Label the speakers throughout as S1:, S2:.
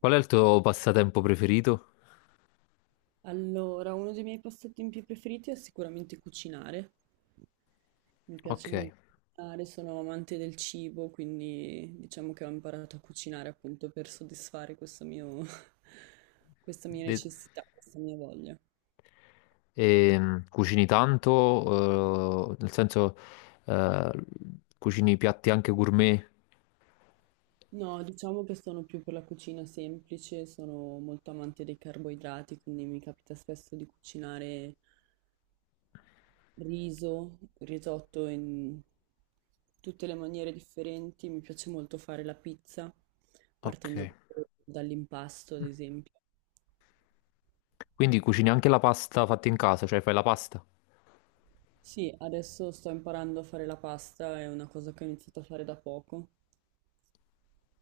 S1: Qual è il tuo passatempo preferito?
S2: Allora, uno dei miei passatempi più preferiti è sicuramente cucinare. Mi
S1: Ok.
S2: piace molto cucinare, sono amante del cibo, quindi diciamo che ho imparato a cucinare appunto per soddisfare questo mio, questa mia
S1: De-
S2: necessità, questa mia voglia.
S1: Cucini tanto, nel senso, eh, cucini piatti anche gourmet.
S2: No, diciamo che sono più per la cucina semplice, sono molto amante dei carboidrati, quindi mi capita spesso di cucinare riso, tutte le maniere differenti. Mi piace molto fare la pizza,
S1: Ok.
S2: partendo proprio dall'impasto, ad esempio.
S1: Quindi cucini anche la pasta fatta in casa, cioè fai la pasta.
S2: Sì, adesso sto imparando a fare la pasta, è una cosa che ho iniziato a fare da poco.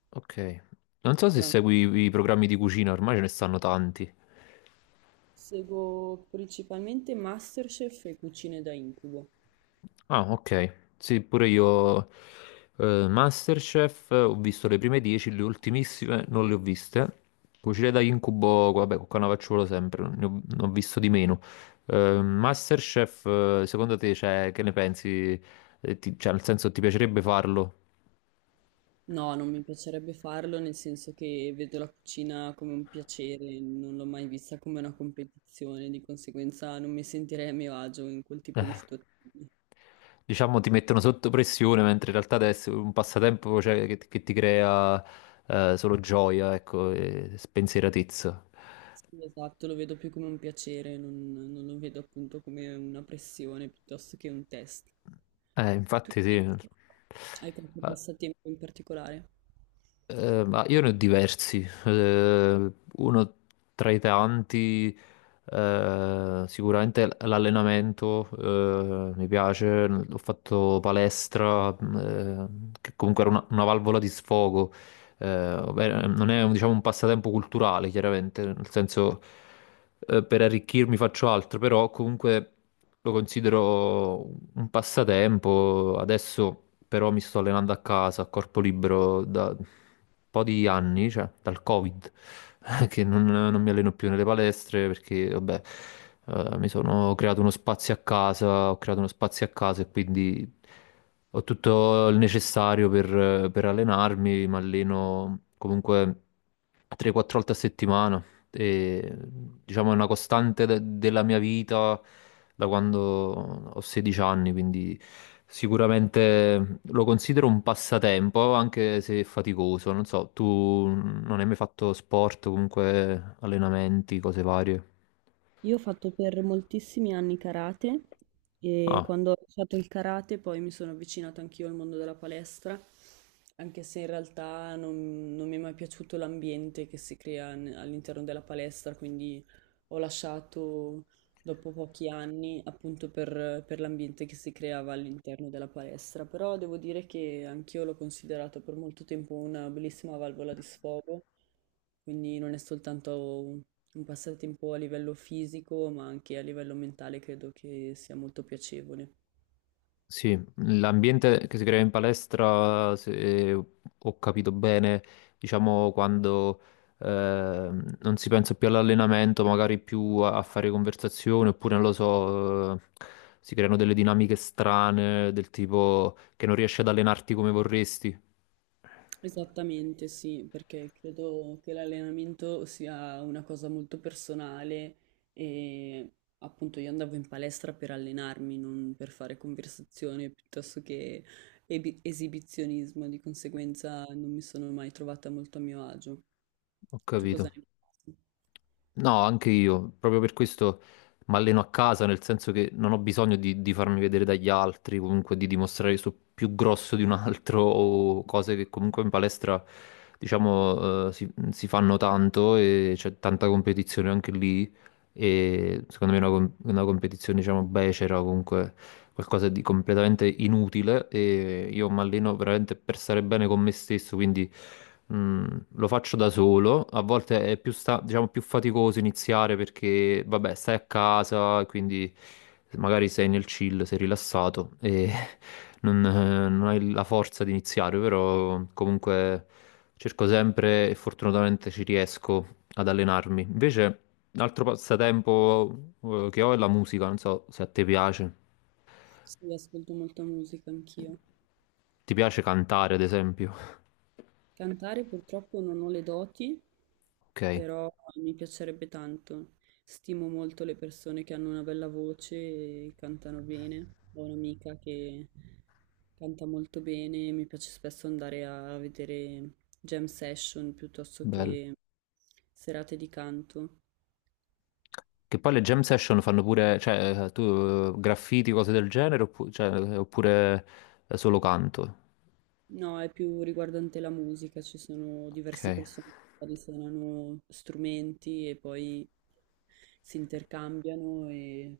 S1: Ok. Non so se
S2: Però
S1: segui i programmi di cucina, ormai ce ne stanno tanti.
S2: seguo principalmente MasterChef e cucine da incubo.
S1: Ah, ok. Sì, pure io Masterchef, ho visto le prime 10, le ultimissime non le ho viste. Cucine da incubo, vabbè, con Cannavacciuolo sempre, ne ho visto di meno. Masterchef, secondo te, cioè, che ne pensi? Cioè, nel senso, ti piacerebbe farlo?
S2: No, non mi piacerebbe farlo, nel senso che vedo la cucina come un piacere, non l'ho mai vista come una competizione, di conseguenza non mi sentirei a mio agio in quel tipo di situazioni.
S1: Diciamo, ti mettono sotto pressione, mentre in realtà adesso è un passatempo, cioè, che ti crea solo gioia, ecco, e spensieratezza.
S2: Sì, esatto, lo vedo più come un piacere, non lo vedo appunto come una pressione piuttosto che un test. Tu
S1: Infatti sì.
S2: invece hai qualche
S1: Eh,
S2: passatempo in particolare?
S1: Ma io ne ho diversi. Uno tra i tanti, sicuramente l'allenamento, mi piace. Ho fatto palestra, che comunque era una valvola di sfogo, ovvero, non è un diciamo, un passatempo culturale, chiaramente, nel senso, per arricchirmi faccio altro, però comunque lo considero un passatempo. Adesso però mi sto allenando a casa, a corpo libero, da un po' di anni, cioè dal Covid, che non, non mi alleno più nelle palestre perché, vabbè, mi sono creato uno spazio a casa, ho creato uno spazio a casa e quindi... Ho tutto il necessario per allenarmi, mi alleno comunque 3-4 volte a settimana e diciamo è una costante della mia vita da quando ho 16 anni, quindi sicuramente lo considero un passatempo, anche se faticoso. Non so, tu non hai mai fatto sport, comunque allenamenti, cose varie?
S2: Io ho fatto per moltissimi anni karate e
S1: Ah,
S2: quando ho lasciato il karate poi mi sono avvicinata anch'io al mondo della palestra, anche se in realtà non mi è mai piaciuto l'ambiente che si crea all'interno della palestra, quindi ho lasciato dopo pochi anni appunto per l'ambiente che si creava all'interno della palestra, però devo dire che anch'io l'ho considerato per molto tempo una bellissima valvola di sfogo, quindi non è soltanto un passatempo a livello fisico, ma anche a livello mentale credo che sia molto piacevole.
S1: sì, l'ambiente che si crea in palestra, se ho capito bene, diciamo quando non si pensa più all'allenamento, magari più a fare conversazione, oppure non lo so, si creano delle dinamiche strane del tipo che non riesci ad allenarti come vorresti.
S2: Esattamente, sì, perché credo che l'allenamento sia una cosa molto personale e appunto io andavo in palestra per allenarmi, non per fare conversazione piuttosto che esibizionismo, di conseguenza non mi sono mai trovata molto a mio agio.
S1: Ho
S2: Tu cosa
S1: capito.
S2: ne pensi?
S1: No, anche io, proprio per questo mi alleno a casa, nel senso che non ho bisogno di farmi vedere dagli altri, comunque di dimostrare che sono più grosso di un altro o cose che comunque in palestra, diciamo, si fanno tanto e c'è tanta competizione anche lì e secondo me è una competizione, diciamo, becera, comunque qualcosa di completamente inutile e io mi alleno veramente per stare bene con me stesso, quindi lo faccio da solo. A volte è diciamo, più faticoso iniziare perché, vabbè, stai a casa, quindi magari sei nel chill, sei rilassato e non hai la forza di iniziare, però comunque cerco sempre e fortunatamente ci riesco ad allenarmi. Invece. Un altro passatempo, che ho è la musica, non so se a te piace.
S2: Sì, ascolto molta musica anch'io.
S1: Ti piace cantare, ad esempio?
S2: Cantare purtroppo non ho le doti,
S1: Ok,
S2: però mi piacerebbe tanto. Stimo molto le persone che hanno una bella voce e cantano bene. Ho un'amica che canta molto bene, mi piace spesso andare a vedere jam session piuttosto
S1: bello.
S2: che serate di canto.
S1: Che poi le jam session fanno pure, cioè, tu, graffiti, cose del genere, cioè, oppure, solo canto.
S2: No, è più riguardante la musica, ci sono diverse
S1: Ok.
S2: persone che magari suonano strumenti e poi si intercambiano e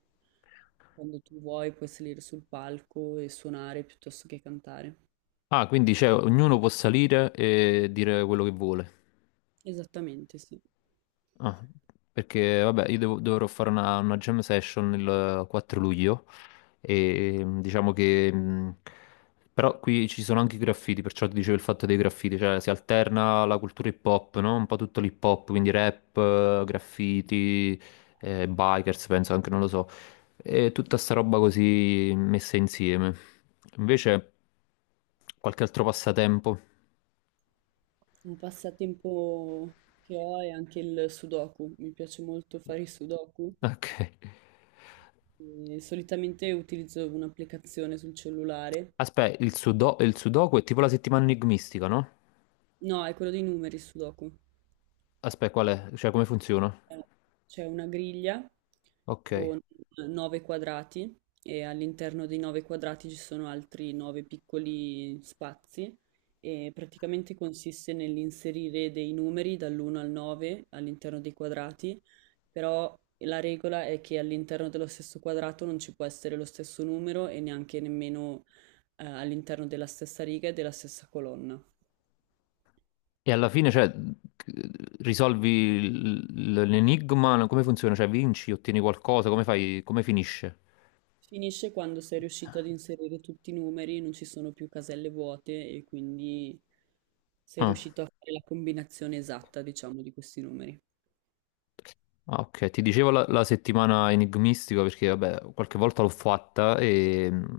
S2: quando tu vuoi puoi salire sul palco e suonare piuttosto che cantare.
S1: Ah, quindi cioè, ognuno può salire e dire quello che vuole.
S2: Esattamente, sì.
S1: Ah, perché vabbè, io dovrò fare una jam session il, 4 luglio e mm, diciamo che... Però qui ci sono anche i graffiti, perciò ti dicevo il fatto dei graffiti, cioè si alterna la cultura hip hop, no? Un po' tutto l'hip hop, quindi rap, graffiti, bikers, penso anche, non lo so. E tutta sta roba così messa insieme. Invece, qualche altro passatempo.
S2: Un passatempo che ho è anche il sudoku, mi piace molto fare i sudoku.
S1: Ok.
S2: E solitamente utilizzo un'applicazione sul cellulare.
S1: Aspetta, il il sudoku è tipo la settimana enigmistica, no?
S2: No, è quello dei numeri, il sudoku.
S1: Aspetta, qual è? Cioè, come funziona?
S2: Eh, C'è una griglia
S1: Ok.
S2: con 9 quadrati e all'interno dei 9 quadrati ci sono altri 9 piccoli spazi e praticamente consiste nell'inserire dei numeri dall'1 al 9 all'interno dei quadrati, però la regola è che all'interno dello stesso quadrato non ci può essere lo stesso numero e neanche nemmeno all'interno della stessa riga e della stessa colonna.
S1: E alla fine, cioè, risolvi l'enigma? Come funziona? Cioè, vinci, ottieni qualcosa? Come fai? Come finisce?
S2: Finisce quando sei riuscito ad inserire tutti i numeri, non ci sono più caselle vuote e quindi sei
S1: Ah.
S2: riuscito a fare la combinazione esatta, diciamo, di questi numeri.
S1: Ah, ok, ti dicevo la settimana enigmistica perché vabbè, qualche volta l'ho fatta e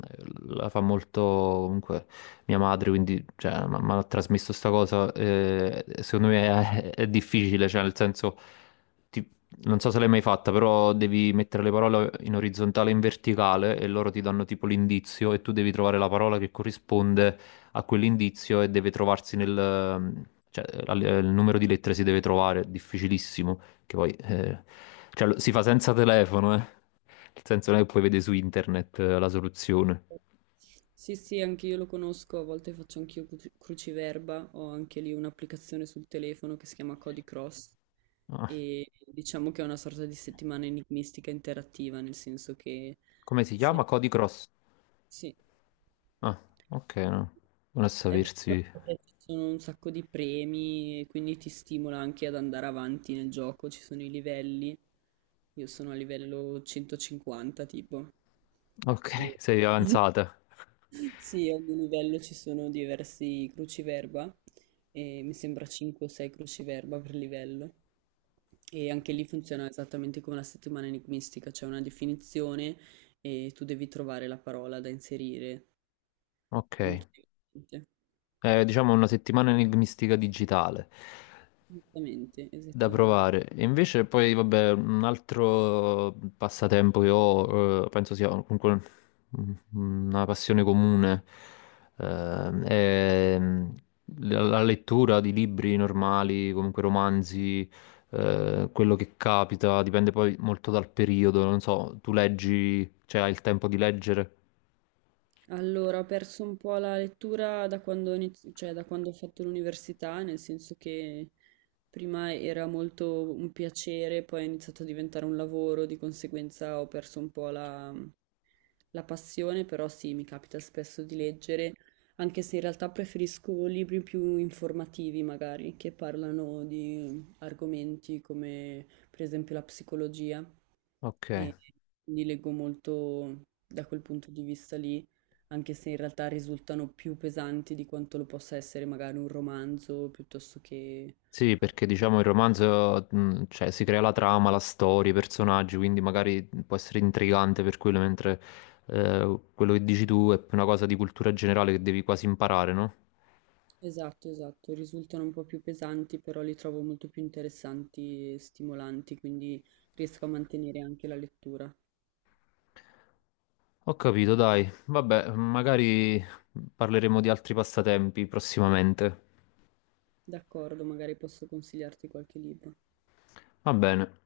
S1: la fa molto comunque mia madre, quindi cioè, mi ha trasmesso sta cosa, secondo me è difficile, cioè nel senso, ti- non so se l'hai mai fatta, però devi mettere le parole in orizzontale e in verticale e loro ti danno tipo l'indizio e tu devi trovare la parola che corrisponde a quell'indizio e deve trovarsi nel... il numero di lettere si deve trovare, è difficilissimo. Che poi cioè, si fa senza telefono, eh. Nel senso non è che poi vede su internet, la soluzione.
S2: Sì, sì, anche io lo conosco, a volte faccio anch'io cruciverba, ho anche lì un'applicazione sul telefono che si chiama Cody Cross
S1: Ah,
S2: e diciamo che è una sorta di settimana enigmistica interattiva, nel senso che
S1: come si
S2: se...
S1: chiama? Cody Cross.
S2: sì.
S1: Ah, ok, no. Non a
S2: È bello
S1: sapersi.
S2: perché ci sono un sacco di premi, e quindi ti stimola anche ad andare avanti nel gioco, ci sono i livelli. Io sono a livello 150 tipo. E...
S1: Ok, sei avanzata.
S2: sì, a ogni livello ci sono diversi cruciverba, e mi sembra 5 o 6 cruciverba per livello. E anche lì funziona esattamente come la settimana enigmistica, c'è una definizione e tu devi trovare la parola da inserire.
S1: Ok.
S2: Molto divertente.
S1: Diciamo una settimana enigmistica digitale.
S2: Esattamente,
S1: Da
S2: esattamen.
S1: provare. E invece poi, vabbè, un altro passatempo che ho, penso sia comunque una passione comune, è la lettura di libri normali, comunque romanzi, quello che capita, dipende poi molto dal periodo, non so, tu leggi, cioè hai il tempo di leggere?
S2: Allora, ho perso un po' la lettura da quando cioè, da quando ho fatto l'università, nel senso che prima era molto un piacere, poi è iniziato a diventare un lavoro, di conseguenza ho perso un po' la passione, però sì, mi capita spesso di leggere, anche se in realtà preferisco libri più informativi, magari, che parlano di argomenti come per esempio la psicologia,
S1: Ok.
S2: e quindi leggo molto da quel punto di vista lì anche se in realtà risultano più pesanti di quanto lo possa essere magari un romanzo piuttosto che...
S1: Sì, perché diciamo il romanzo, cioè, si crea la trama, la storia, i personaggi, quindi magari mhmm, può essere intrigante per quello, mentre quello che dici tu è una cosa di cultura generale che devi quasi imparare, no?
S2: Esatto, esatto, risultano un po' più pesanti, però li trovo molto più interessanti e stimolanti, quindi riesco a mantenere anche la lettura.
S1: Ho capito, dai. Vabbè, magari mhmm, parleremo di altri passatempi prossimamente.
S2: D'accordo, magari posso consigliarti qualche libro.
S1: Va bene.